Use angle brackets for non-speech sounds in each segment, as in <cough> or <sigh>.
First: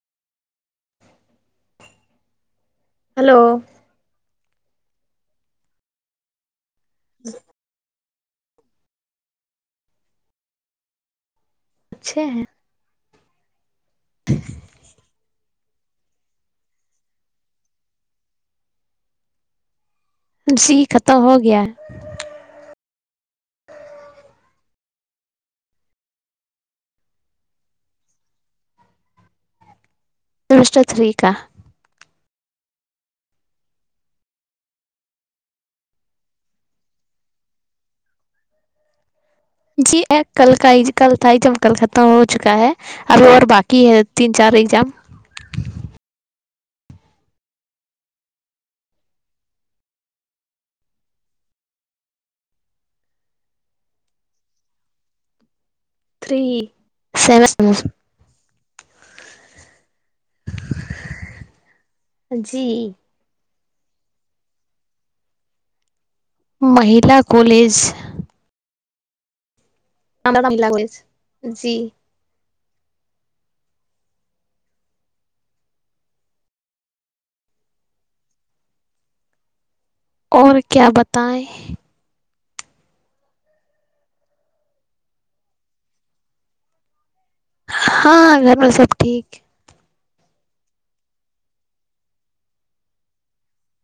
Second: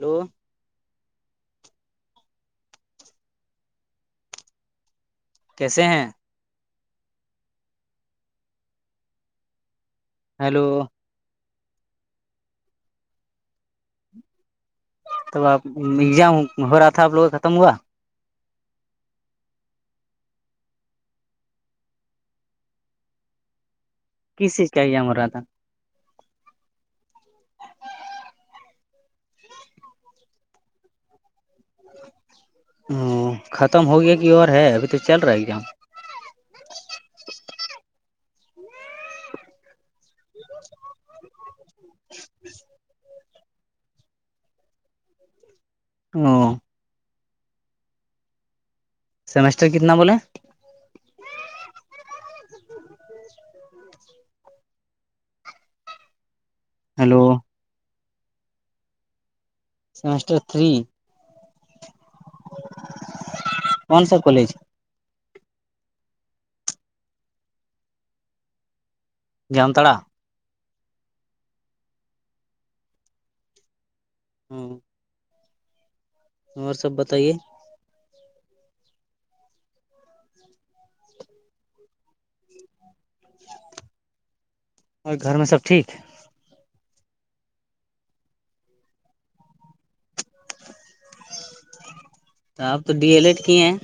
hello hello کیسے ہیں ج <unintelligible> <inaudible> ہیلو اچھے ہیں <inaudible> ٹھیک تب آپ ایگزام ہو رہا تھا آپ لوگ کا ختم ہوا ج ہی ختم ہو گیا کس چیز کاام ہو رہا تھا دش افرییکہ <unintelligible> ہ ختم ہو گیا کی اور ہے ابھی تو چل رہا ہے ایگزام جی ایک کل کا ہی کل تھا ہی جب کل ختم ہو چکا ہے اب اور باقی کہ ہے تین چار ایگزام ہ <unintelligible> <unintelligible> سمیسٹر کتنا بولیں تھری ہیلو سیون سٹر تھری جی کون ساب کالج مہیلا کالج جامتڑا <unintelligible> گو جی <unintelligible> ہاں اور سب بتائیے اور کیا بتائیں اور گھر میں سب ٹھیک ہاں گھر میں سب ٹھیک تو آپ تو ڈی ایل ایڈ کی ہیں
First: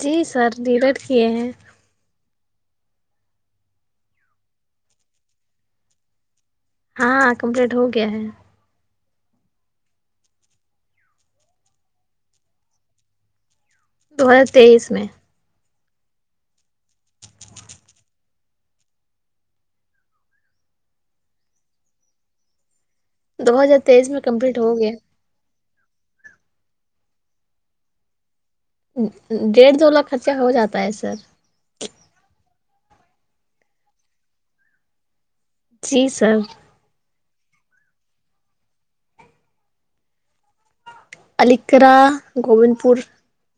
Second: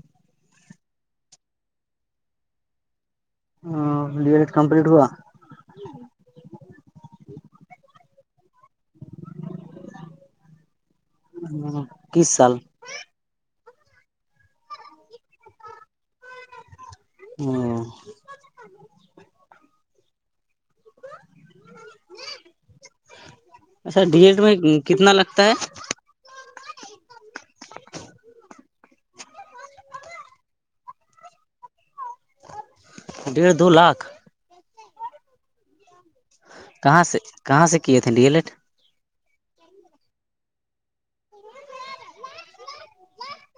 جی سر ڈیلٹ کیے ہیں بی ایڈ کمپلیٹ ہوا ہاں کمپلیٹ ہو گیا ہے کس سال دو ہزار تیئیس میں ہاں دو ہزار اچھا تیئیس ڈی ایٹ میں کمپلیٹ ہو گیا کتنا لگتا ہے <inaudible> <inaudible> ڈیڑھ دو لاکھ خرچہ ہو جاتا ہے سر ڈیڑھ دو لاکھ جی سب کہاں سے کہاں سے کیے تھے ڈیلیٹ علیقڑہ گوبند پور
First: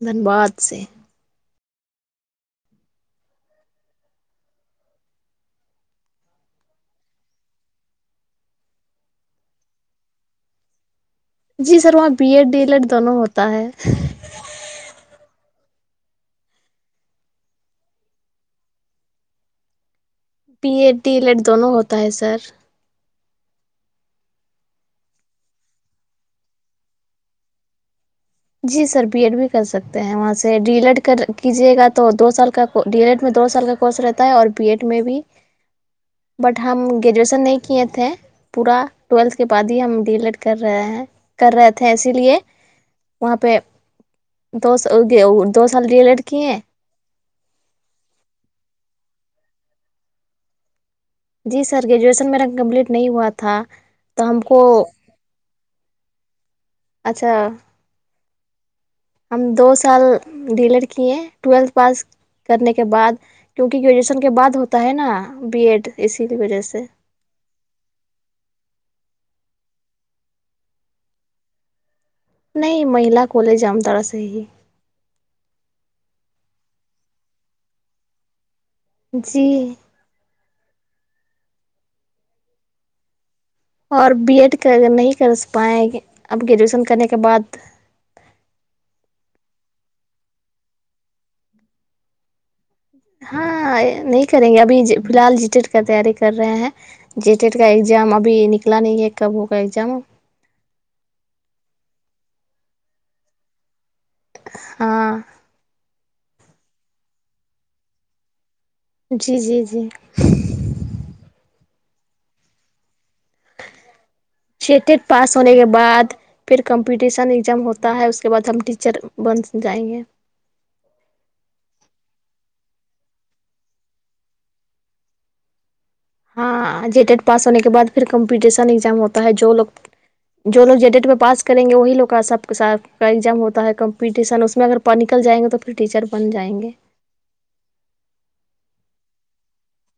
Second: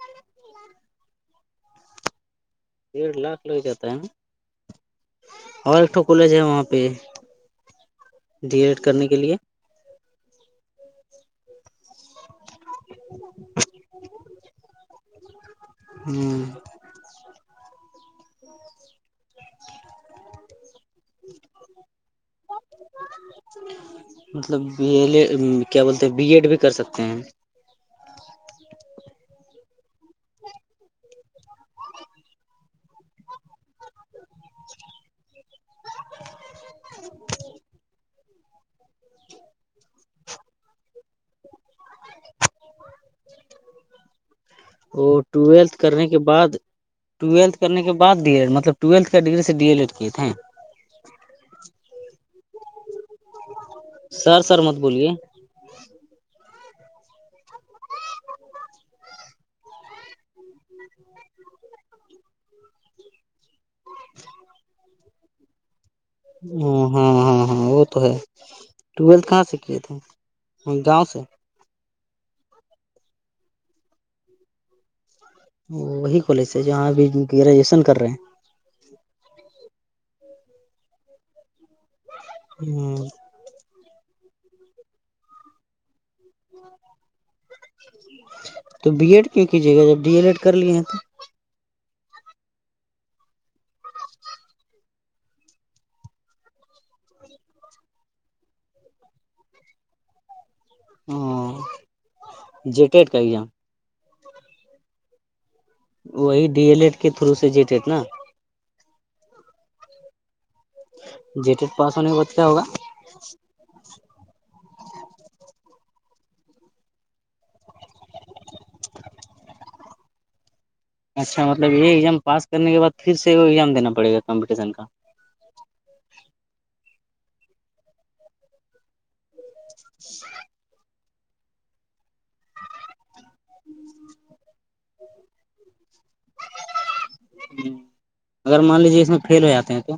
دھنباد سے ڈیڑھ لاکھ لگ جاتا ہے اور ایکٹھا کالج ہے وہاں پہ ڈی ایڈ کرنے کے لیے جی سر وہاں B Ed D El Ed دونوں ہوتا ہے ہوں <unintelligible> پی ای ڈیلیٹ دونوں ہوتا ہے سر سم <inaudible> مطلب بی ایل اے کیا بولتے بی ایڈ بھی کر سکتے ہیں جی سر بی ایڈ بھی کر سکتے ہیں وہاں سے ڈی ایڈ کر کیجیے گا تو دو سال کا ڈی ایل ایڈ میں دو سال کا کورس رہتا ہے اور بی ایڈ میں بھی ج <unintelligible> بٹ ہم گریجویشن نہیں کیے تھے پورا ٹویلتھ کے بعد ہی ہم ڈی ایل ایڈ کر رہے ہیں کر رہے تھے اسی لیے وہاں پہ دو وہ دو سال لی لڑکی ہیں ٹویلتھنے کے بع ڈی ایلڈ مطلب ٹویتھ ڈگری سے ڈی ایل ایڈ کیے تھے جی سر گریجویشن میرا کمپلیٹ نہیں ہوا تھا تو ہم سر سر کو مت بولیے اچھا ہم دو سال ڈیلر کیے ٹویلتھ پاس کرنے کے بعد کیونکہ گریجویشن کے بعد ہوتا ہے نا بی ایڈ اسی کی وجہ ہ سے ہاں ہاں ہاں وہ تو ہے ٹویلتھ کہاں سے کیے تھے گاؤں سے نہیں مہیلا کالجام طرح سے ہی وہ وہی کالج ہے جہاں ابھی گریجویشن کر رہے ہیں جی جی <unintelligible> ہوں <unintelligible> اور بی ایڈ کر نہیں کر پائیں اب گریجویشن کرنے کے بعد جی <unintelligible> تو بی ایڈ کیوں کیجیے گا جب ڈی ایل ایڈ کر لیے ہیں تو ہاں نہیں کریں گے ابھی فی الحال جیٹیٹ کا تیاری کر رہے ہیں جے ٹیڈ کا ایگزام ابھی نکلا نہیں ہے کبوں کا ایگزام ہ جٹیڈ کہ ج ہاں وہی ڈی ایل ایڈ کے تھرو سے جیٹٹ نا جی جی جی جی ٹیڈ پاس ہونے کے بعد کیا ہوگا شٹیٹ پاس ہونے کے بعد پھر کمپٹیشن ایگزام ہوتا ہے اس کے بعد ہم ٹیچر بن جائیں گے اچھا مطلب یہ ایگزام پاسنے کے بعد پھر سے ایگزام دینا پڑ گا کمپٹیشن کا ہاں ج ٹیڈ پاس ہونے کے بد پھر کمپٹیشن ایگام ہوتا ہے جو لوگ جو لوگ جے ڈیٹ میں پاس کریں گے وہی لوگ کا سب س کا ایگزام ہوتا ہے کمپٹیشن اس میں اگر نکل جائیں گے تو پھر ٹیچر بن جائیں گے ہ اگر مان لیجیے اس میں فل ہو جاتے ہیں تو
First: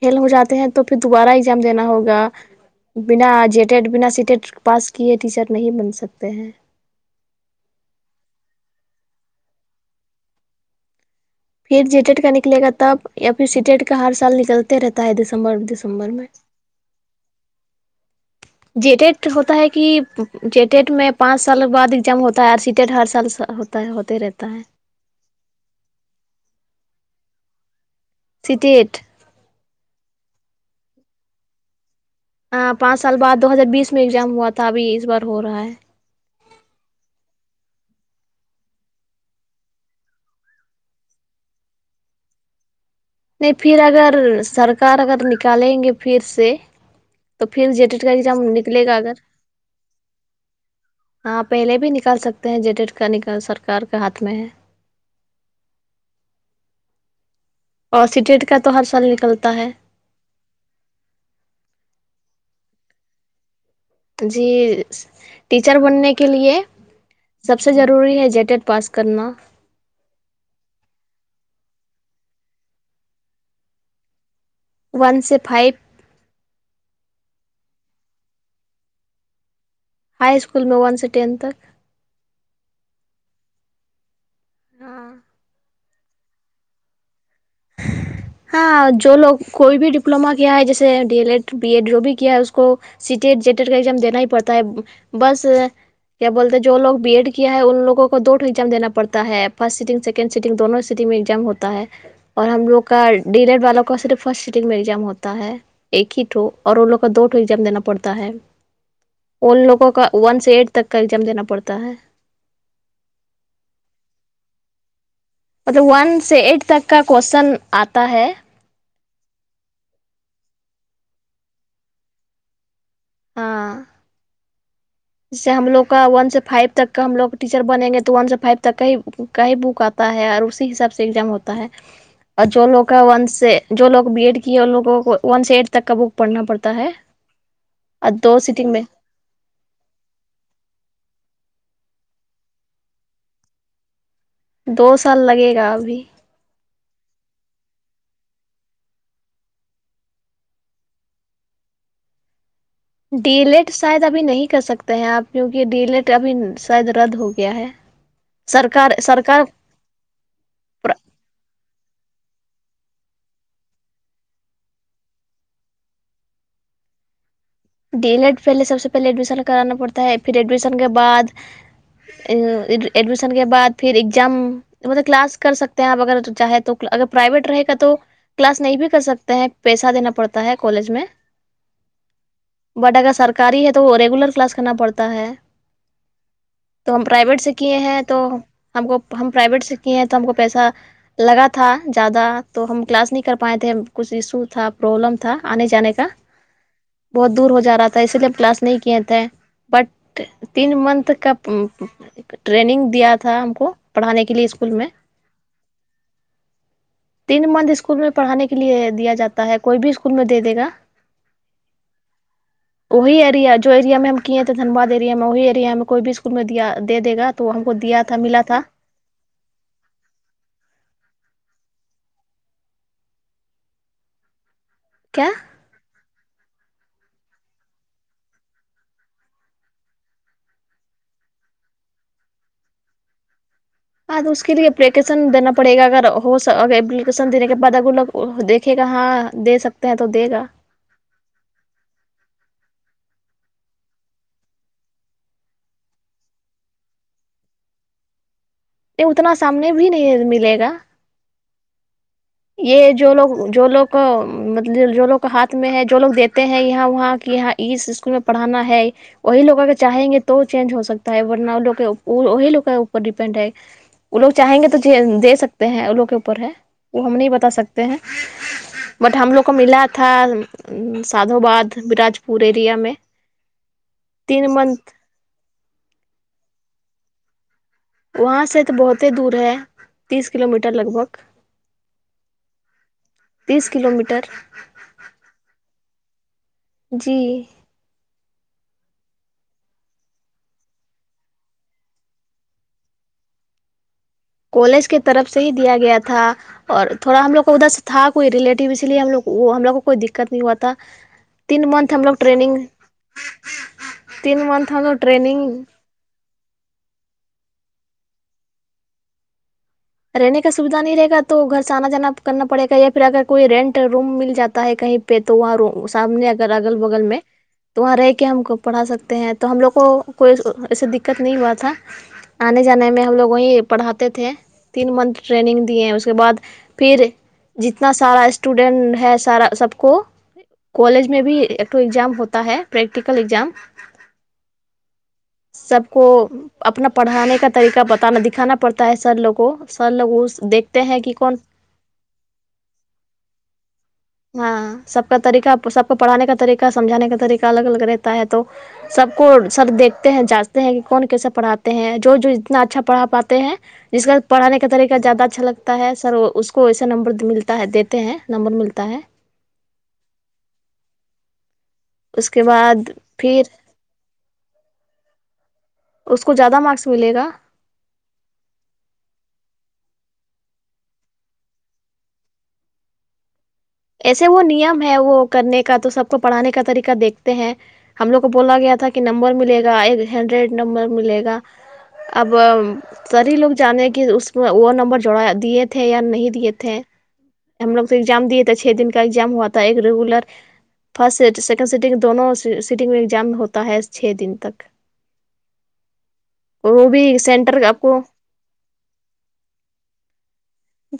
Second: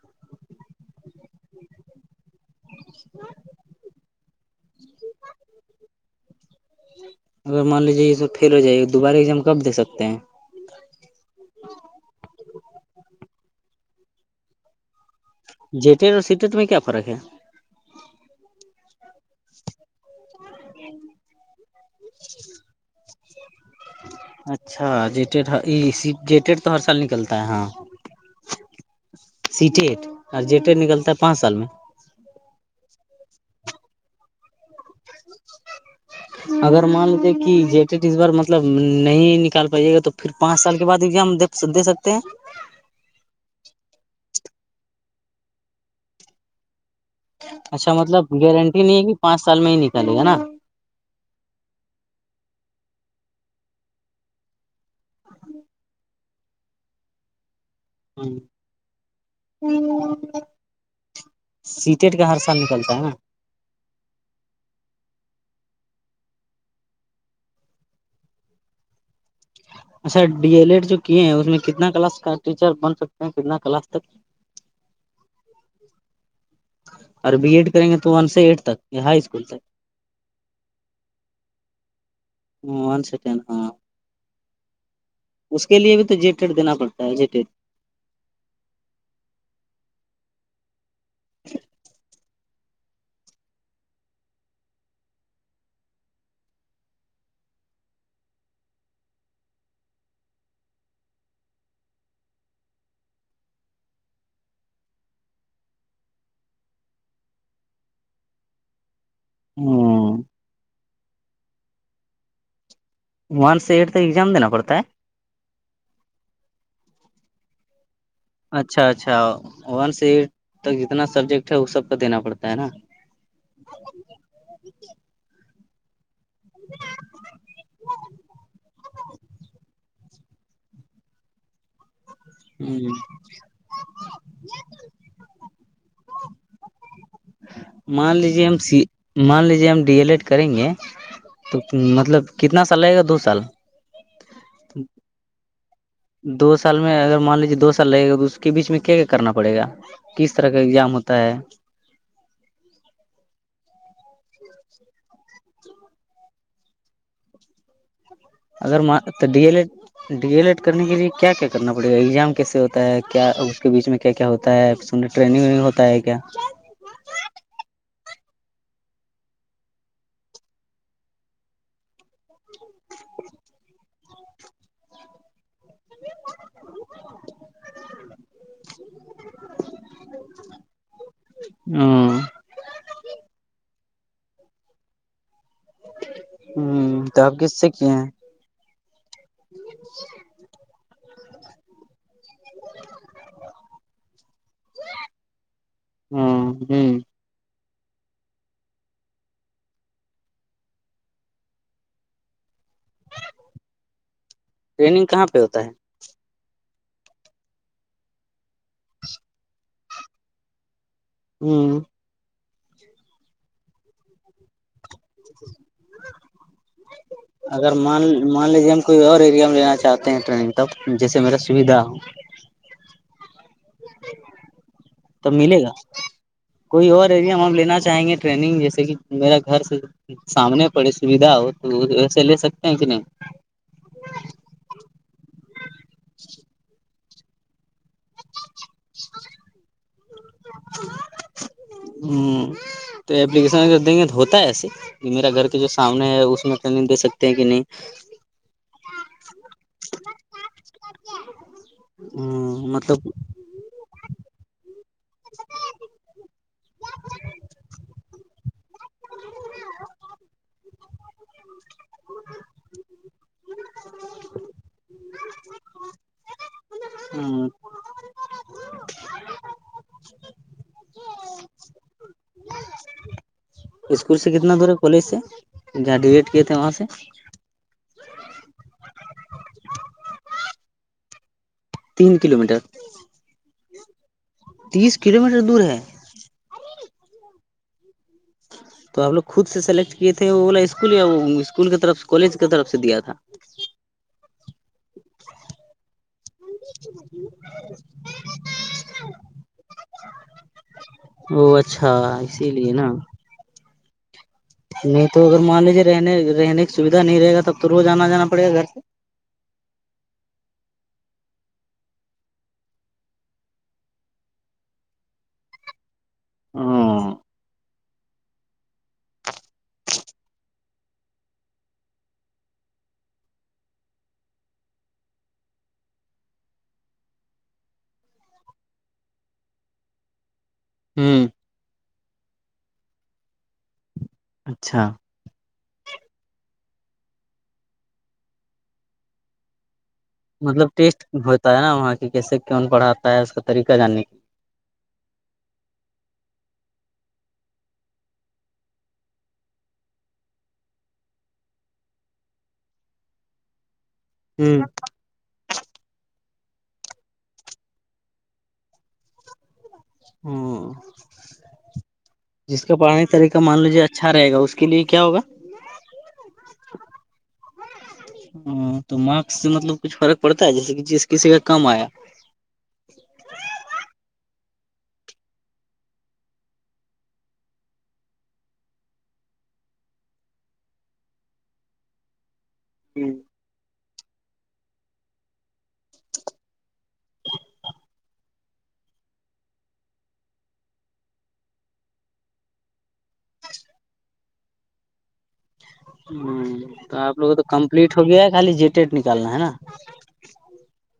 فیل ہو جاتے ہیں تو پھر دوبارہ ایگزام دینا ہوگا بنا جیٹیڈ بنا سیٹیڈ پاس کیے ٹیچر نہیں بن سکتے ہیں اگر مان لیجیے یہ سب فیل ہو جائے گا دوبارہ ایزام کب دے سکتے ہیں پھر جیٹیٹ کا نکلے گا تب یا پھر سیٹیٹ کا ہر سال نکلتے رہتا ہے دسمبر دسمبر میں س میں کیا فرق ہے جے ٹیٹ ہوتا ہے کہ جے ٹیٹ میں پانچ سال بعد ایگزام ہوتا ہے آر سی ٹیٹ ہر سال ط ہوتے رہتا ہے اچھا جیٹیڈ جیٹیڈ تو ہر سال نکلتا ہے ہاں سٹی ایٹ سیٹی اور جیٹ نکلتا ہے پانچ سال میں ہ پانچ سال بعد دو ہزار بیس میں ایگزام ہوا تھا ابھی اس بار ہو رہا ہے اگر مان لیجے کہ جے ٹیٹ اس بار مطلب نہیں نکال پائیے گا تو پھر پانچ سال کے بعد ایزام د س دے سکتے ہیں نہیں پھر اگر سرکار اگر نکالیں گے پھر سے تو پھر اچھا جیٹیٹ کا مطلب ایگزام گارنٹی نکلے گا نہیں ہے اگر کہ پانچ سال میں ہی نکلے گا نا ہاں پہلے بھی نکال سکتے ہیں جے ڈیڈ کا نکال سرکار کے ہاتھ میں ہے اور سٹیٹ کا تو ہر سال نکلتا ہے سیٹیٹ کا ہر سال نکلتا ہے نا جی ٹیچر بننے کے لیے سب سے ضروری ہے جےٹیٹ پاس کرنا اچھا ڈی ایل ایڈ جو کیے ہیں اس میں کتنا کلاس کا ٹیچر بن سکتے ہیں کتنا کلاس تک ون سے فائیو اور بی ایڈ کریں گے تو ون سے ایٹ تک ہائی اسکول تک ہائی اسکول میں ون س سے ٹینت تک ون سے ٹین ہاں ہ <unintelligible> اس کے لیے بھی تو جیٹیڈ دینا پڑتا ہے جیٹیڈ ہاں جو لوگ کوئی بھی ڈپلوما کیا ہے جیسے D El Ed B Ed جو بھی کیا ہے اس کو سیٹیٹ جٹیٹ کا ایگزام دینا ہی پڑتا ہے بس کیا بولتے ہیں جوو بی ایڈ کیا ہے ان لوگ کو دوٹو ایگزام دینا پڑتا ہے فرسٹ سنگ س سنڈ سگ دونوں سیٹگ میںزام ہوتا ہے اور ہم لوگ کا ڈیلڈ والوں کا صرف فرسٹ سیٹنگ میں ایگزام ہوتا ہے ایک ہی ٹو اور ان لوگ کا دو ٹو ایگزام دینا پڑتا ہے ان لوگوں کا ون سے ایٹ تک کا ایگزام دینا پڑتا ہے ون سے ایٹ تک ایگزام دینا پڑتا ہے مطلب ون سے ایٹ تک کا کوشن آتا ہے اچھا اچھا ون س ایٹ تک جتنا سبجیکٹ ہے وہ سب کو دینا پڑتا ہے نا ہاں <unintelligible> جس سے ہم لوگ کا ون سے فائیو تک کا ہم لو ٹیچر بنیں گے تو ون سے فائیو تک کا ہی کا ہی بک آ ہوتا ہے اور اسی حساب سے ایگزام ہوتا ہے <inaudible> اور جو لوگ کا ون سے جو لوگ بی ایڈ کی ہے ان لوگوں کو ون سے ایڈ تک کا بک پڑھنا پڑتا ہے اور مان دو لیجےم سٹنگ میں سید مان لیجیے ہم ڈی ایل ایڈ کریں گے تو مطلب کتنا سال لگے گا دو سال دو سال لگے گا ابھی دو سال میں اگر مان لیجیے دو سال لگے گا تو اس کے بیچ میں کیا کیا کرنا پڑے گا کس طرح کا ایگزام ہوتا ہے ڈی لیٹ شاید ابھی نہیں کر سکتے ہیں آپ کیونکہ ڈی لیٹ ابھی شاید رد ہو گیا ہے اگر م سرکار تو ڈی سرکار ایل ا <unintelligible> ڈی ایل ایڈ کرنے کے لیے کیا کیا کرنا پڑے گا ایگزام کیسے ہوتا ہے کیا اس کے بیچ میں کیا کیا ہوتا ہے س ٹرینگ وگ ہوتا ہے کیا ڈی ایڈ پہلے سب سے پہلے ایڈمیشن کرانا پڑتا ہے پھر ایڈمیشن کے بعد ایڈمیشن کے بعد پھر ایگزام مطلب کلاس کر سک آپ اگر چاہے تو اگر پرائیویٹ رہے گا تو کلاس نہیں بھی کر سکتے ہیں پیسہ دینا پڑتا ہے کالج میں ہ <unintelligible> بٹ اگر سرکاری ہے تو وہ ریگولر کلاس کرنا پڑتا ہے تو ہم پرائیویٹ سے کیے ہیں تو ہم کو ہم پرائیویٹ سے کیے ہیں تو ہم کو پیسہ لگا تھا زیادہ تو ہم کلاس نہیں کر پائے تھے کچھ ایشو تھا پرابلم تھا آنے جانے کا ہ ہ بہت دور ہو جا رہا تھا اسی لیے ہم کلاس نہیں کیے تھے بٹ تین منتھ کا ٹرینگ دیا تھا ہم کو پڑھانے کے لیے اسکول میں ٹریننگ کہاں پہ ہوتا ہے تین منتھ اسکول میں پڑھانے کے لیے دیا جاتا ہے کوئی بھی اسکول میں دے دے گا ہوں وہی ایریا جو ایریا میں ہم کیے تھ دنباد میں وہی ایریا میں کوئی بھی اسکول میں دیا دے دے گا تو ہم کو اگر دیا مان تھا ملا مان تھا لیجیے ہم کوئی اور ایریا میں لینا چاہتے ہیں ٹریننگ تب جیسے میرا سویدھا ہو کیا تب ملے گا کوئی اور ایریا ہم ا لینا چاہیں گے ٹرینگ جیسے کہ میرا گھر سے سامنے پڑی سویدھا ہو تو ویسے لے سکتے ہیں کہت نہیں اس کے لیے اپلیکیشن دینا پڑے گا اگر ہو اپلیکشن دینے کے بعد ا لگ دیکھے گا ہاں دے سکتے ہیں تو دے گا ہ تو اپلیکیشن دیں گے تو ہوتا ہے ایسے میرا گھر کے جو سامنے ہے اس میں ٹریننگ دے سکتے ہیں کہ نہیں نہیں اتنا سامنے بھی نہیں ملے گا کیا یہ جو لوگ جو لوگ ملب جو لوگ ہاتھ میں ہے جو لوگ دیتے ہیں یہاں وہاں کہ یہاں اس اسکول میں پڑانا ہے وہی لوگ اگر چاہیں گے تو چینج ہو سکتے ورنی لو کے اوپر ڈیپینڈ ہے وہ لگ چاہیں گے تو دے سکتے ہیں ان لو کے اوپر ہے وہ ہم نہیں بتا سکتے ہیں بٹ ہم لوگ کو ملا تھا سھوباد براج پور ایریا میں اسکول سے تین کتنا دور ہے منتھ کالج سے جہاں ڈیلیٹ کیے تھے وہاں سے وہاں سے تو بہت ہی دور ہے تیس کلو میٹر لگ بھگ تین کلو میٹر تیس کلو میٹر تیس کلو میٹر دور ہے جی تو آپ لوگ خود سے سلیکٹ کیے تھے وہ والا اسکول یا وہ اسکول کی طرف سے کالج کی طرف سے دیا تھا کالج کی طرف سے ہی دیا گیا تھا اور تھوڑا ہم لوگ کو ادھر سے تھا کوئی ریلیٹیو اسی لیے ہم لوگ کو وہ ہم لوگ کوئی دقت نہیں ہوا تھا او تین اچھا منتھ ہم لوگ اسی ٹریننگ لیے نا تین منتھ ہم لوگ نہیں تو اگر ٹریننگ مان لیجیے رہنے رہنے کی سویدھا نہیں رہ گا تب تو روز آنا جاناڑے گا گھر سے رہنے کا سویدھا نہیں رہے گا تو گھر سے آنا جانا کرنا پڑے گا یا پھر اگر کوئی رینٹ روم مل جاتا ہے کہیں پہ تو وہاں سامنے اگر اگل بغل میں ہوں تو وہاں رہ کے ہم کو پڑھا سکتے ہیں تو ہم لوگ کو کوئی ایسے دقت نہیں ہوا تھا آنے جانے میں ہم لوگ وہیں پڑھاتے تھے تین منتھ ٹریننگ دیے ہیں اس کے بعد پھر جتنا سارا اسٹوڈینٹ ہے سارا سب کو کالج میں بھی ایکٹ ایگزام ہوتا ہے پریکٹیکل ایگزام اچھا سب کو اپنا پڑھانے کا طریقہ بتانا دکھانا پڑتا ہے سر لوگ کو س لگو مطلب ٹیسٹ ہوتا ہے نا وہاں کی کیسے کون پڑھاتا ہے اس کا طریقہ جاننے کی ہاں سب کا طریقہ سب کو پڑھانے کا طریقہ سمجھانے کا طریقہ الگ الگ رہتا ہے تو سب کو سر دیکھتے ہیں جانچتے ہیں کہ کون کیسے پڑھاتے ہیں جو جو اتنا اچھا پڑھا پاتے ہیں جس کا کی پڑھانے کا طریقہ زیادہ اچھا لگتا ہے سر اس کو ویسے نمبر ملتا ہے دیتے ہیں نمبر ملتا تایں ہ اس کے جس کا بعد پڑھانی طریقہ پھر مان لیجیے اچھا اچھا رہے گا اس کے لیے کیا ہوگا اس کو زیادہ مارکس ملے گا ہاں تو مارکس سے مطلب کچھ فرق پڑتا ہے جیسے جس کسی کا کام آیا ایسے وہ نیم ہے وہ کرنے کا تو سب کو پڑھانے کا طریقہ دیکھتے ہیں ہم لوگ کو بولا گیا تھا کہ نمبر ملے گا ایک ہینڈریڈ نمبر ملے گا اب ساری لوگ جانے کہ اس وہ نمبر جوڑا دیے تھے یا نہیں دیے تھے ہم لوگ تو ایگزام دیے تھے چھ دن کا ایگزام ہوا تھا ایک ریگولر فرسٹ س سیکنڈ سیٹگ دونوں سیٹگ میں ایگزام ہوتا ہے چھ دن تک <inaudible> وہ تو بھی آپ لوگ کو تو سینٹر آپ کمپلیٹ کو ہو گیا ہے خالی جیٹیٹ نکالنا ہے نا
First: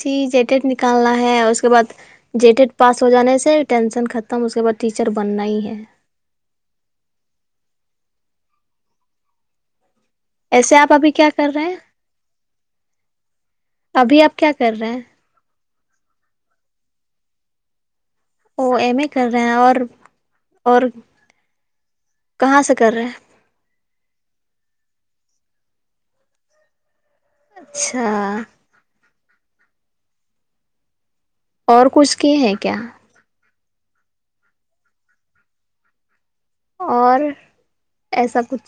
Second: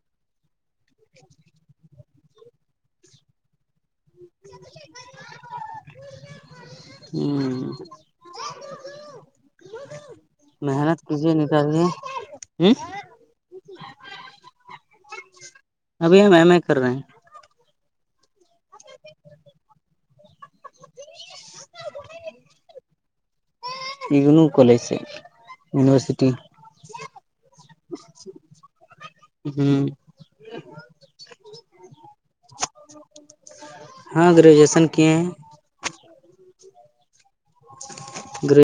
جی جٹیڈ نکالنا ہے اس کے بعد جیٹیڈ پاس ہو جانے سے ٹینشن ختم اس کے بعد ٹیچر بننا ہی ہے ہوں ایسے آپ محنت ابھی کیا کیجیے کر رہے ہیں نکالے ابھی آپ کیا کر رہے ہیں ابھی ہم ایم ا کر رہے ہیں ایم اے کر رہے ہیں اور اور کہاں سے کر رہے ایونوں کالج سے یونیورسیٹی اچھا ہوں اور کچھ کی ہیں کیا ہاں گریجویشن کیے ہیں اور ایسا گر کچھ